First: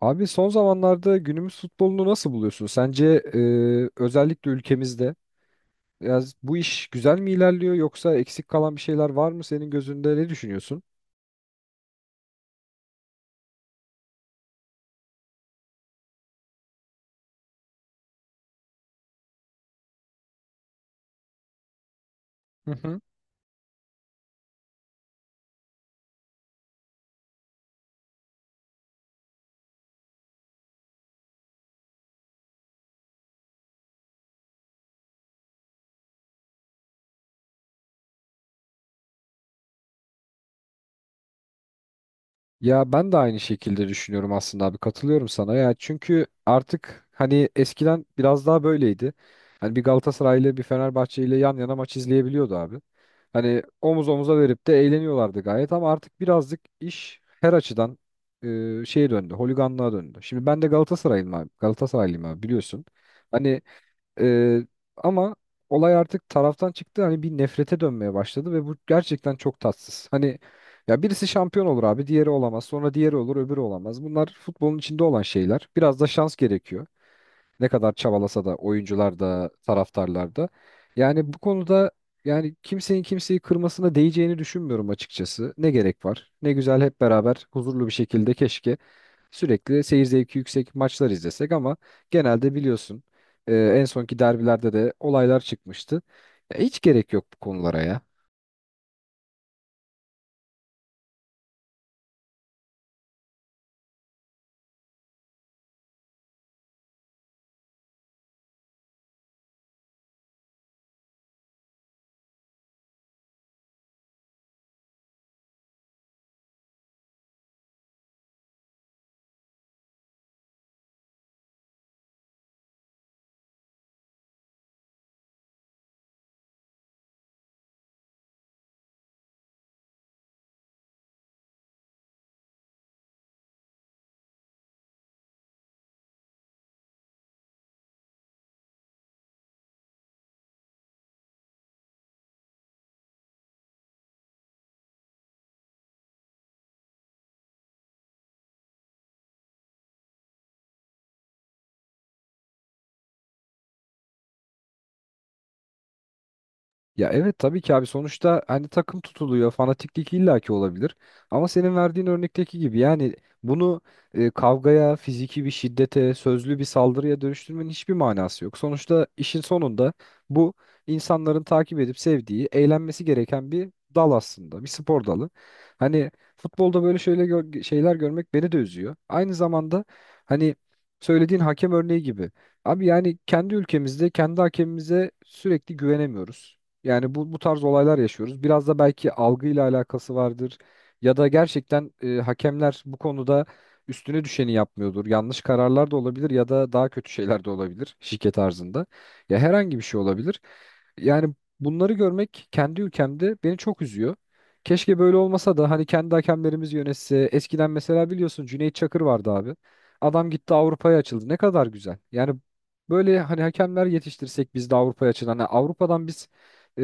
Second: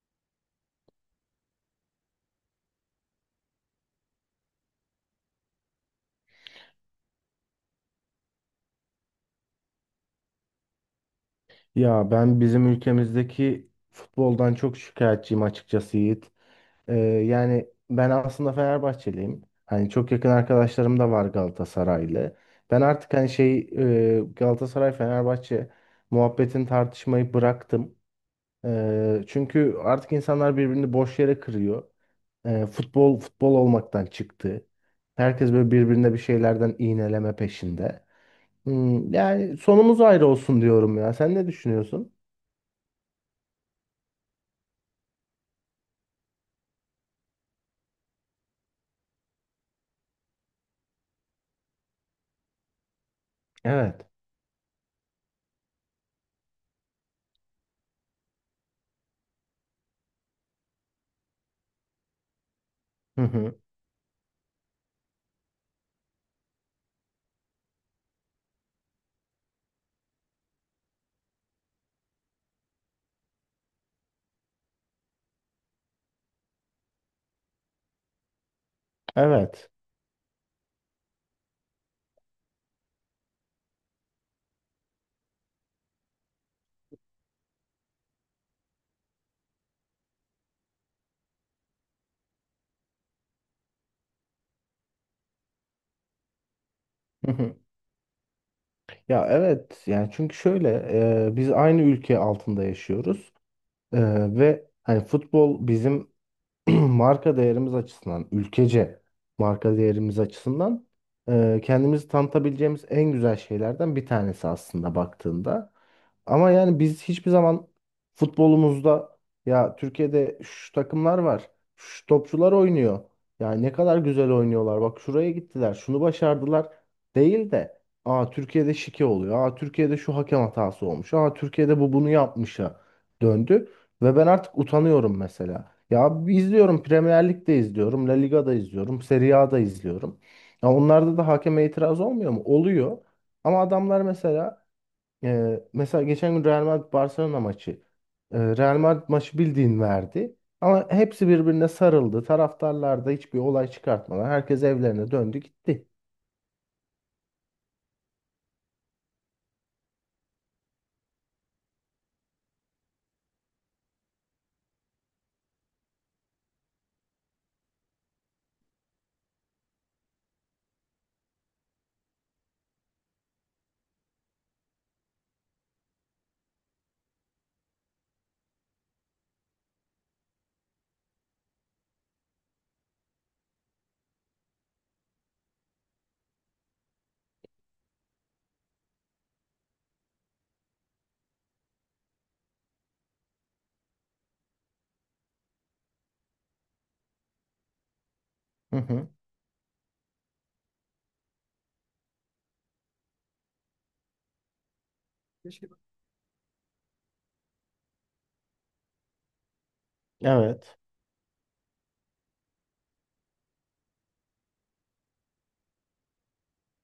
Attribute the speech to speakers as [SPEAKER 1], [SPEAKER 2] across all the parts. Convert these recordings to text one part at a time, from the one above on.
[SPEAKER 1] Abi son zamanlarda günümüz futbolunu nasıl buluyorsun? Sence özellikle ülkemizde biraz bu iş güzel mi ilerliyor yoksa eksik kalan bir şeyler var mı senin gözünde ne düşünüyorsun?
[SPEAKER 2] Ya ben bizim ülkemizdeki futboldan çok şikayetçiyim açıkçası Yiğit. Yani ben aslında Fenerbahçeliyim. Hani çok yakın arkadaşlarım da var Galatasaraylı. Ben artık Galatasaray Fenerbahçe muhabbetin tartışmayı bıraktım. Çünkü artık insanlar birbirini boş yere kırıyor. Futbol futbol olmaktan çıktı. Herkes böyle birbirine bir şeylerden iğneleme peşinde. Yani sonumuz ayrı olsun diyorum ya. Sen ne düşünüyorsun?
[SPEAKER 1] Ya ben de aynı şekilde düşünüyorum aslında abi, katılıyorum sana ya, çünkü artık hani eskiden biraz daha böyleydi. Hani bir Galatasaray ile bir Fenerbahçe ile yan yana maç izleyebiliyordu abi. Hani
[SPEAKER 2] Evet.
[SPEAKER 1] omuz omuza verip de eğleniyorlardı gayet, ama artık birazcık iş her açıdan şeye döndü, holiganlığa döndü. Şimdi ben de Galatasaraylıyım abi, Galatasaraylıyım abi, biliyorsun.
[SPEAKER 2] Hı hı.
[SPEAKER 1] Hani ee, ama olay artık taraftan çıktı, hani bir nefrete dönmeye başladı ve bu gerçekten çok tatsız. Hani ya birisi şampiyon olur abi, diğeri olamaz. Sonra diğeri olur, öbürü olamaz. Bunlar futbolun içinde olan şeyler. Biraz da şans gerekiyor. Ne kadar çabalasa da oyuncular da
[SPEAKER 2] Evet.
[SPEAKER 1] taraftarlar da. Yani bu konuda, yani kimsenin kimseyi kırmasına değeceğini düşünmüyorum açıkçası. Ne gerek var? Ne güzel hep beraber huzurlu bir şekilde, keşke sürekli seyir zevki yüksek maçlar izlesek, ama genelde biliyorsun en sonki derbilerde de olaylar çıkmıştı. Ya hiç gerek yok
[SPEAKER 2] Hı
[SPEAKER 1] bu
[SPEAKER 2] hı.
[SPEAKER 1] konulara ya.
[SPEAKER 2] Ya evet, yani çünkü şöyle, biz aynı ülke altında yaşıyoruz. E, Ve hani futbol bizim marka değerimiz açısından, ülkece marka değerimiz açısından kendimizi tanıtabileceğimiz en güzel şeylerden bir tanesi aslında baktığında. Ama yani biz hiçbir zaman futbolumuzda ya Türkiye'de şu takımlar var, şu topçular oynuyor. Ya ne kadar güzel oynuyorlar. Bak şuraya gittiler, şunu başardılar değil de aa Türkiye'de şike oluyor. Aa Türkiye'de şu hakem hatası olmuş. Aa Türkiye'de bu bunu yapmışa döndü ve ben artık utanıyorum mesela. Ya izliyorum, Premier Lig'de izliyorum, La Liga'da izliyorum, Serie A'da izliyorum. Ya onlarda da hakeme itiraz olmuyor mu? Oluyor. Ama adamlar mesela, mesela geçen gün Real Madrid Barcelona maçı, Real Madrid maçı bildiğin verdi. Ama hepsi birbirine sarıldı. Taraftarlar da hiçbir olay çıkartmadan herkes evlerine döndü gitti.
[SPEAKER 1] Ya evet, tabii ki abi, sonuçta hani takım tutuluyor, fanatiklik illaki olabilir, ama senin verdiğin örnekteki gibi yani bunu kavgaya, fiziki bir şiddete, sözlü bir saldırıya dönüştürmenin hiçbir manası yok. Sonuçta işin sonunda bu insanların takip edip sevdiği, eğlenmesi gereken bir dal aslında, bir spor dalı. Hani futbolda böyle şöyle şeyler görmek beni de üzüyor. Aynı zamanda hani söylediğin hakem örneği gibi. Abi yani kendi ülkemizde kendi hakemimize sürekli güvenemiyoruz. Yani bu tarz olaylar yaşıyoruz. Biraz da belki algıyla alakası vardır ya da gerçekten hakemler bu konuda üstüne düşeni yapmıyordur. Yanlış kararlar da olabilir ya da daha kötü şeyler de olabilir, şike
[SPEAKER 2] Hı
[SPEAKER 1] tarzında.
[SPEAKER 2] hı.
[SPEAKER 1] Ya herhangi bir şey olabilir. Yani bunları görmek kendi ülkemde beni çok üzüyor. Keşke böyle olmasa da hani kendi hakemlerimiz yönetse. Eskiden mesela biliyorsun, Cüneyt Çakır vardı abi. Adam gitti,
[SPEAKER 2] Evet.
[SPEAKER 1] Avrupa'ya açıldı. Ne kadar güzel. Yani böyle hani hakemler yetiştirsek biz de Avrupa'ya açılan. Hani Avrupa'dan biz e,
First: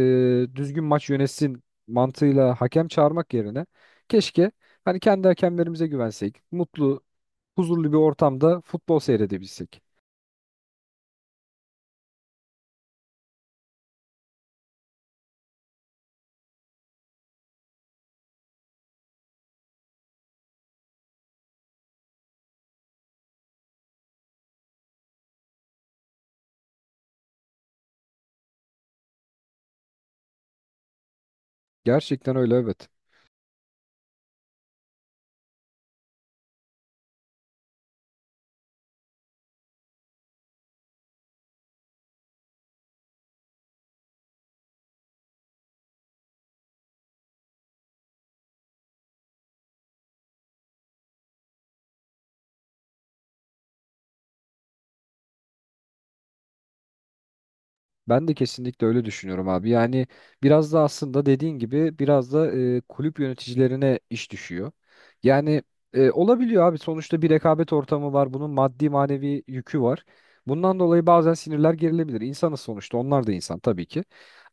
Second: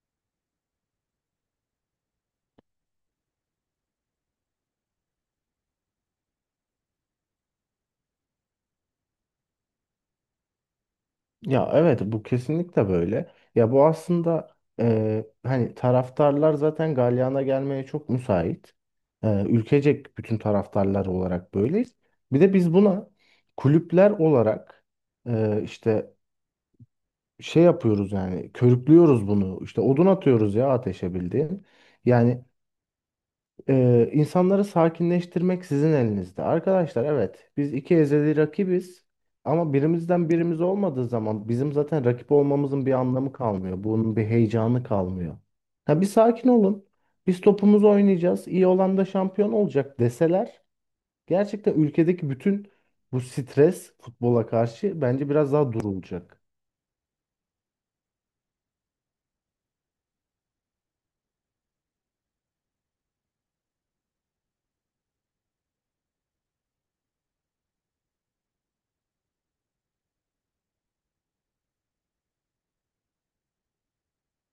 [SPEAKER 1] düzgün maç yönetsin mantığıyla hakem çağırmak yerine keşke hani kendi hakemlerimize güvensek, mutlu, huzurlu bir ortamda futbol seyredebilsek.
[SPEAKER 2] Ya evet, bu kesinlikle böyle. Ya bu aslında, hani taraftarlar zaten galyana gelmeye çok müsait. Ülkecek bütün taraftarlar olarak böyleyiz. Bir de biz buna kulüpler olarak, e, işte şey yapıyoruz, yani körüklüyoruz bunu. İşte odun atıyoruz ya ateşe bildiğin.
[SPEAKER 1] Gerçekten
[SPEAKER 2] Yani
[SPEAKER 1] öyle, evet.
[SPEAKER 2] ee, insanları sakinleştirmek sizin elinizde. Arkadaşlar, evet biz iki ezeli rakibiz ama birimizden birimiz olmadığı zaman bizim zaten rakip olmamızın bir anlamı kalmıyor. Bunun bir heyecanı kalmıyor. Ha bir sakin olun. Biz topumuzu oynayacağız, iyi olan da şampiyon olacak deseler gerçekten ülkedeki bütün bu stres futbola karşı bence biraz daha durulacak.
[SPEAKER 1] Ben de kesinlikle öyle düşünüyorum abi. Yani biraz da aslında dediğin gibi biraz da kulüp yöneticilerine iş düşüyor. Yani olabiliyor abi, sonuçta bir rekabet ortamı var. Bunun maddi manevi yükü var. Bundan dolayı bazen sinirler gerilebilir. İnsanız sonuçta, onlar da insan tabii ki.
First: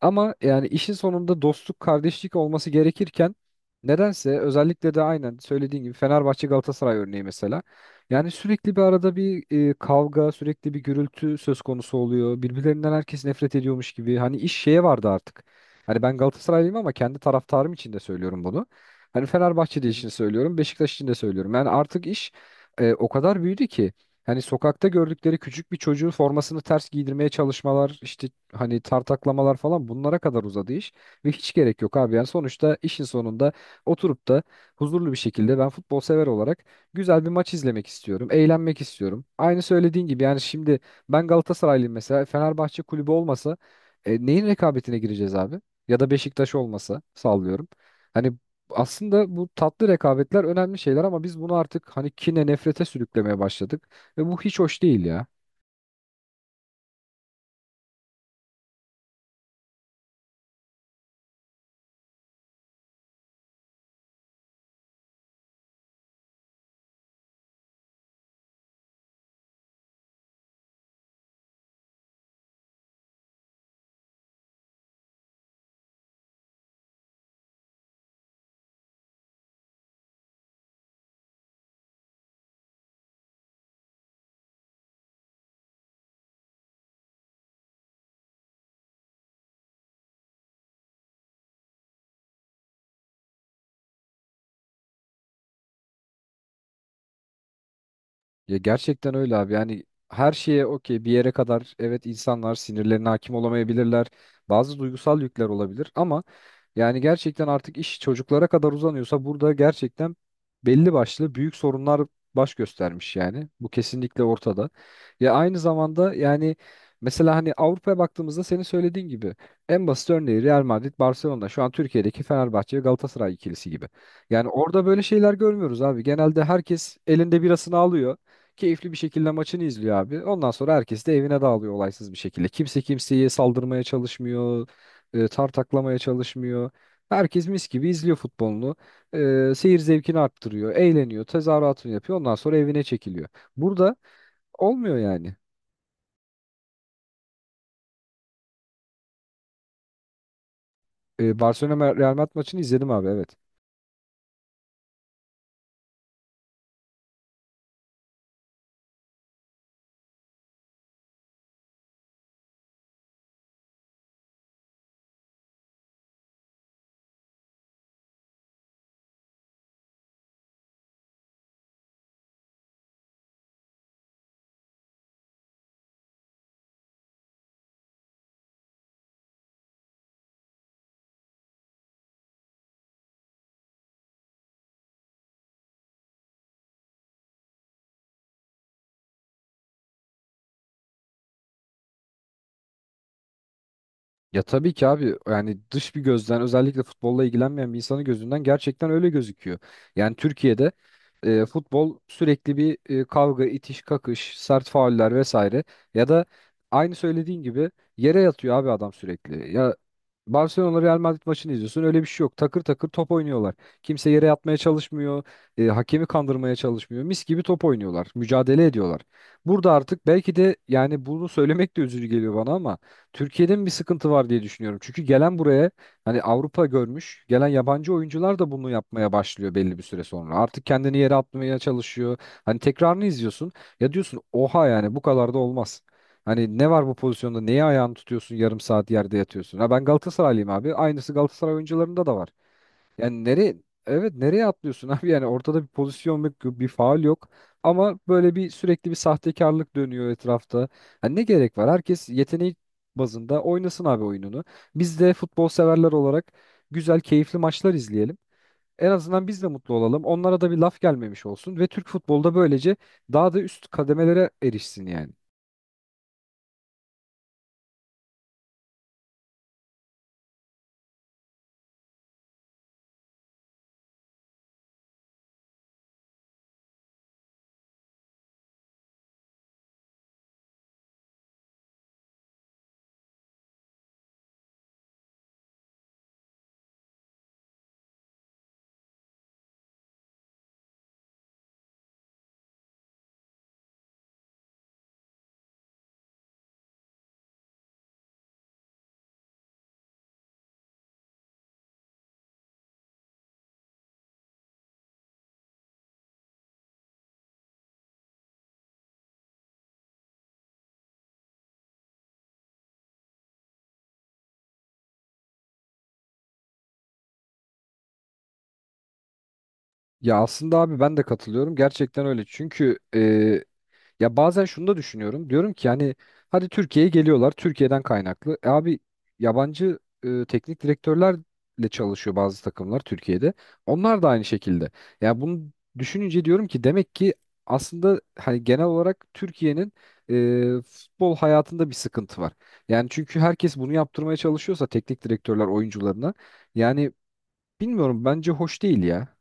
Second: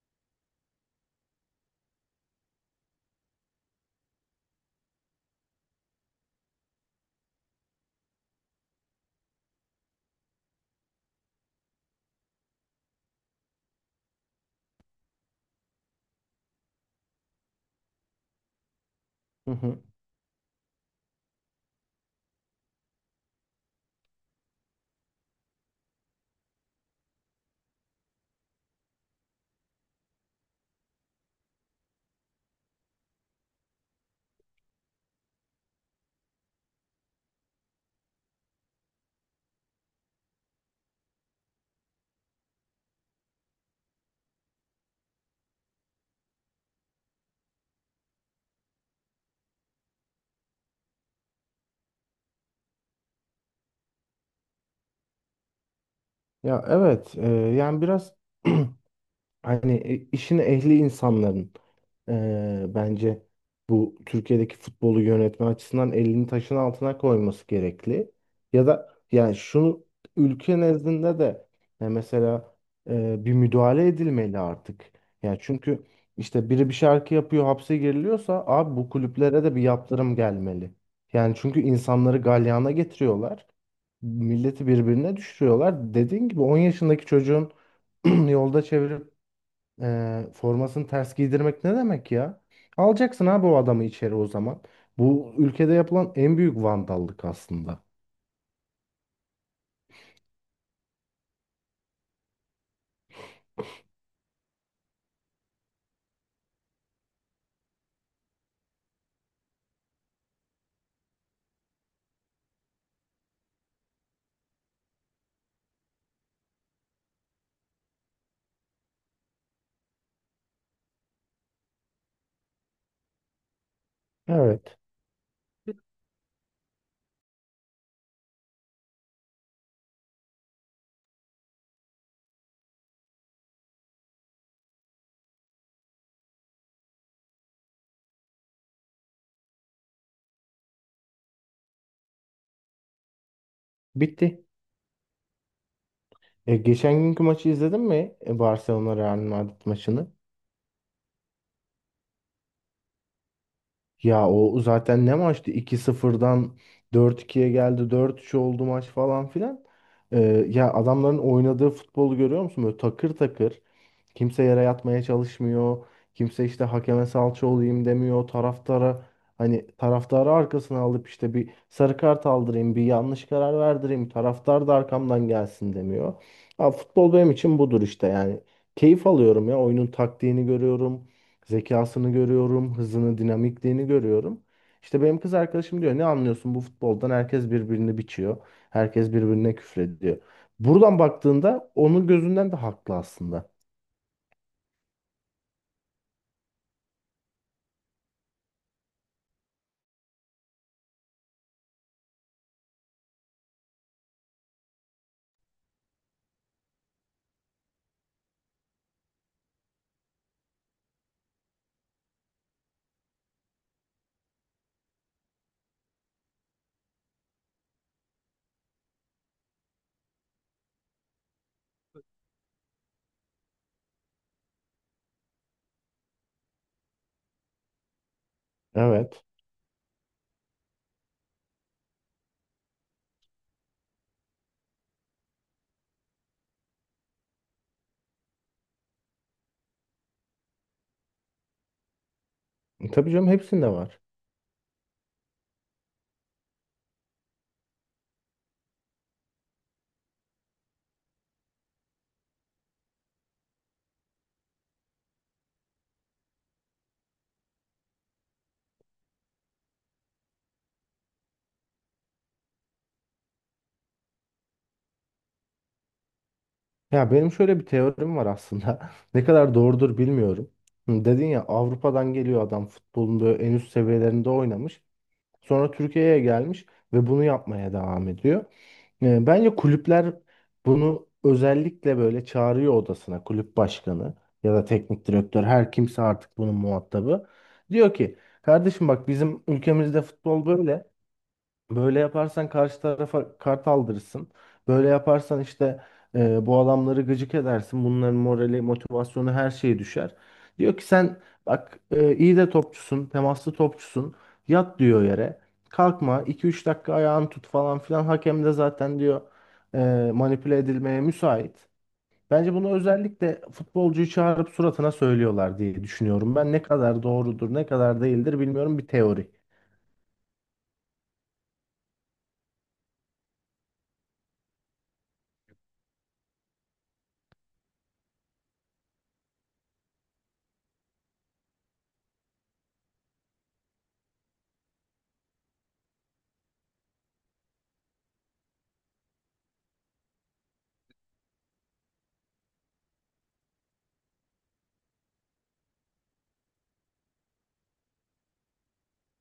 [SPEAKER 1] Ama yani işin sonunda dostluk, kardeşlik olması gerekirken nedense özellikle de aynen söylediğin gibi Fenerbahçe Galatasaray örneği mesela. Yani sürekli bir arada bir kavga, sürekli bir gürültü söz konusu oluyor. Birbirlerinden herkes nefret ediyormuş gibi. Hani iş şeye vardı artık. Hani ben Galatasaraylıyım ama kendi taraftarım için de söylüyorum bunu. Hani
[SPEAKER 2] Hı
[SPEAKER 1] Fenerbahçe
[SPEAKER 2] hı.
[SPEAKER 1] için söylüyorum, Beşiktaş için de söylüyorum. Yani artık iş o kadar büyüdü ki hani sokakta gördükleri küçük bir çocuğun formasını ters giydirmeye çalışmalar, işte hani tartaklamalar falan, bunlara kadar uzadı iş ve hiç gerek yok abi. Yani sonuçta işin sonunda oturup da huzurlu bir şekilde ben futbol sever olarak güzel bir maç izlemek istiyorum. Eğlenmek istiyorum. Aynı söylediğin gibi yani şimdi ben Galatasaraylıyım mesela. Fenerbahçe kulübü olmasa neyin rekabetine gireceğiz abi? Ya da Beşiktaş olmasa, sallıyorum. Hani aslında bu tatlı rekabetler önemli şeyler, ama biz bunu artık hani kine, nefrete sürüklemeye başladık. Ve bu hiç hoş değil ya.
[SPEAKER 2] Ya evet, yani biraz hani, işin ehli insanların, bence bu Türkiye'deki futbolu yönetme açısından elini taşın altına koyması gerekli. Ya da yani şunu, ülke nezdinde de, e, mesela bir müdahale edilmeli artık. Yani çünkü işte biri bir şarkı yapıyor hapse giriliyorsa abi bu kulüplere de bir yaptırım gelmeli. Yani çünkü insanları galyana getiriyorlar. Milleti birbirine düşürüyorlar. Dediğin gibi 10 yaşındaki çocuğun yolda çevirip formasını ters giydirmek ne demek ya? Alacaksın abi o adamı içeri o zaman. Bu ülkede yapılan en büyük vandallık aslında.
[SPEAKER 1] Ya gerçekten öyle abi, yani her şeye okey bir yere kadar, evet, insanlar sinirlerine hakim olamayabilirler. Bazı duygusal yükler olabilir ama yani gerçekten artık iş çocuklara kadar uzanıyorsa burada gerçekten belli başlı büyük sorunlar baş göstermiş yani. Bu kesinlikle ortada. Ya aynı zamanda yani mesela hani Avrupa'ya baktığımızda senin söylediğin gibi en basit örneği Real Madrid, Barcelona şu an Türkiye'deki Fenerbahçe ve Galatasaray ikilisi gibi. Yani
[SPEAKER 2] Evet.
[SPEAKER 1] orada böyle şeyler görmüyoruz abi. Genelde herkes elinde birasını alıyor. Keyifli bir şekilde maçını izliyor abi. Ondan sonra herkes de evine dağılıyor olaysız bir şekilde. Kimse kimseye saldırmaya çalışmıyor, tartaklamaya çalışmıyor. Herkes mis gibi izliyor futbolunu. E, seyir zevkini arttırıyor, eğleniyor, tezahüratını yapıyor. Ondan sonra evine çekiliyor. Burada
[SPEAKER 2] Bitti.
[SPEAKER 1] olmuyor yani.
[SPEAKER 2] Geçen günkü maçı izledin mi? Barcelona Real Madrid maçını.
[SPEAKER 1] E, Barcelona Real Madrid maçını izledim abi, evet.
[SPEAKER 2] Ya o zaten ne maçtı? 2 sıfırdan dört ikiye geldi. Dört üç oldu maç falan filan. E, Ya adamların oynadığı futbolu görüyor musun? Böyle takır takır. Kimse yere yatmaya çalışmıyor. Kimse işte hakeme salça olayım demiyor. Taraftara hani taraftarı arkasına alıp işte bir sarı kart aldırayım, bir yanlış karar verdireyim. Taraftar da arkamdan gelsin demiyor. Ha, futbol benim için budur işte yani. Keyif alıyorum ya. Oyunun taktiğini görüyorum. Zekasını görüyorum. Hızını, dinamikliğini görüyorum. İşte benim kız arkadaşım diyor ne anlıyorsun bu futboldan? Herkes birbirini biçiyor. Herkes birbirine küfrediyor. Buradan baktığında onun gözünden de haklı aslında.
[SPEAKER 1] Ya tabii ki abi, yani dış bir gözden, özellikle futbolla ilgilenmeyen bir insanın gözünden gerçekten öyle gözüküyor. Yani Türkiye'de futbol sürekli bir kavga, itiş, kakış, sert fauller vesaire, ya da aynı söylediğin gibi yere yatıyor abi adam sürekli. Ya Barcelona Real Madrid maçını izliyorsun, öyle bir şey yok. Takır takır top oynuyorlar. Kimse yere yatmaya çalışmıyor, hakemi kandırmaya çalışmıyor. Mis gibi top oynuyorlar, mücadele ediyorlar. Burada artık belki de, yani bunu söylemek de üzücü geliyor bana ama Türkiye'de mi bir sıkıntı var diye düşünüyorum. Çünkü gelen buraya, hani Avrupa görmüş, gelen yabancı oyuncular da bunu yapmaya
[SPEAKER 2] Evet.
[SPEAKER 1] başlıyor belli bir süre sonra. Artık kendini yere atmaya çalışıyor. Hani tekrarını izliyorsun. Ya diyorsun oha, yani bu kadar da olmaz. Hani ne var bu pozisyonda? Neye ayağını tutuyorsun? Yarım saat yerde yatıyorsun. Ha ben Galatasaraylıyım abi. Aynısı Galatasaray oyuncularında da var.
[SPEAKER 2] Tabii
[SPEAKER 1] Yani
[SPEAKER 2] canım,
[SPEAKER 1] nereye,
[SPEAKER 2] hepsinde var.
[SPEAKER 1] evet nereye atlıyorsun abi, yani ortada bir pozisyon yok, bir faul yok, ama böyle bir sürekli bir sahtekarlık dönüyor etrafta. Hani ne gerek var? Herkes yeteneği bazında oynasın abi oyununu. Biz de futbol severler olarak güzel keyifli maçlar izleyelim. En azından biz de mutlu olalım. Onlara da bir laf gelmemiş olsun ve Türk futbolda böylece daha da üst kademelere erişsin yani.
[SPEAKER 2] Ya benim şöyle bir teorim var aslında. Ne kadar doğrudur bilmiyorum. Hı, dedin ya Avrupa'dan geliyor adam futbolun böyle en üst seviyelerinde oynamış. Sonra Türkiye'ye gelmiş ve bunu yapmaya devam ediyor. Bence kulüpler bunu özellikle böyle çağırıyor odasına, kulüp başkanı ya da teknik direktör her kimse artık bunun muhatabı. Diyor ki kardeşim bak bizim ülkemizde futbol böyle. Böyle yaparsan karşı tarafa kart aldırırsın. Böyle yaparsan işte, bu adamları gıcık edersin. Bunların morali, motivasyonu her şeyi düşer. Diyor ki sen bak, iyi de topçusun, temaslı topçusun. Yat diyor yere. Kalkma 2 üç dakika ayağını tut falan filan. Hakem de zaten diyor, manipüle edilmeye müsait. Bence bunu özellikle futbolcuyu çağırıp suratına söylüyorlar diye düşünüyorum. Ben ne kadar doğrudur, ne kadar değildir bilmiyorum, bir teori.
[SPEAKER 1] Ya aslında abi ben de katılıyorum. Gerçekten öyle. Çünkü ya bazen şunu da düşünüyorum. Diyorum ki yani hadi Türkiye'ye geliyorlar. Türkiye'den kaynaklı. E abi yabancı teknik direktörlerle çalışıyor bazı takımlar Türkiye'de. Onlar da aynı şekilde. Ya bunu düşününce diyorum ki demek ki aslında hani genel olarak Türkiye'nin futbol hayatında bir sıkıntı var. Yani çünkü herkes bunu yaptırmaya çalışıyorsa teknik direktörler oyuncularına, yani bilmiyorum, bence hoş değil ya.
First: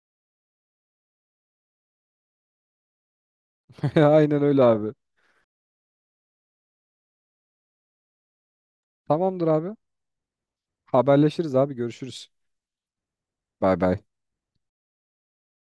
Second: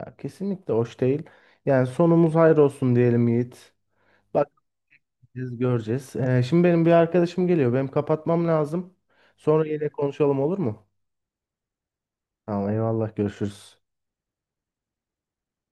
[SPEAKER 2] Ya kesinlikle hoş değil. Yani sonumuz hayır olsun diyelim Yiğit.
[SPEAKER 1] Aynen öyle abi.
[SPEAKER 2] Bakacağız, göreceğiz. Şimdi benim bir arkadaşım geliyor. Benim kapatmam lazım.
[SPEAKER 1] Tamamdır
[SPEAKER 2] Sonra
[SPEAKER 1] abi.
[SPEAKER 2] yine konuşalım, olur mu?
[SPEAKER 1] Haberleşiriz abi, görüşürüz.
[SPEAKER 2] Tamam, eyvallah.
[SPEAKER 1] Bay
[SPEAKER 2] Görüşürüz.
[SPEAKER 1] bay.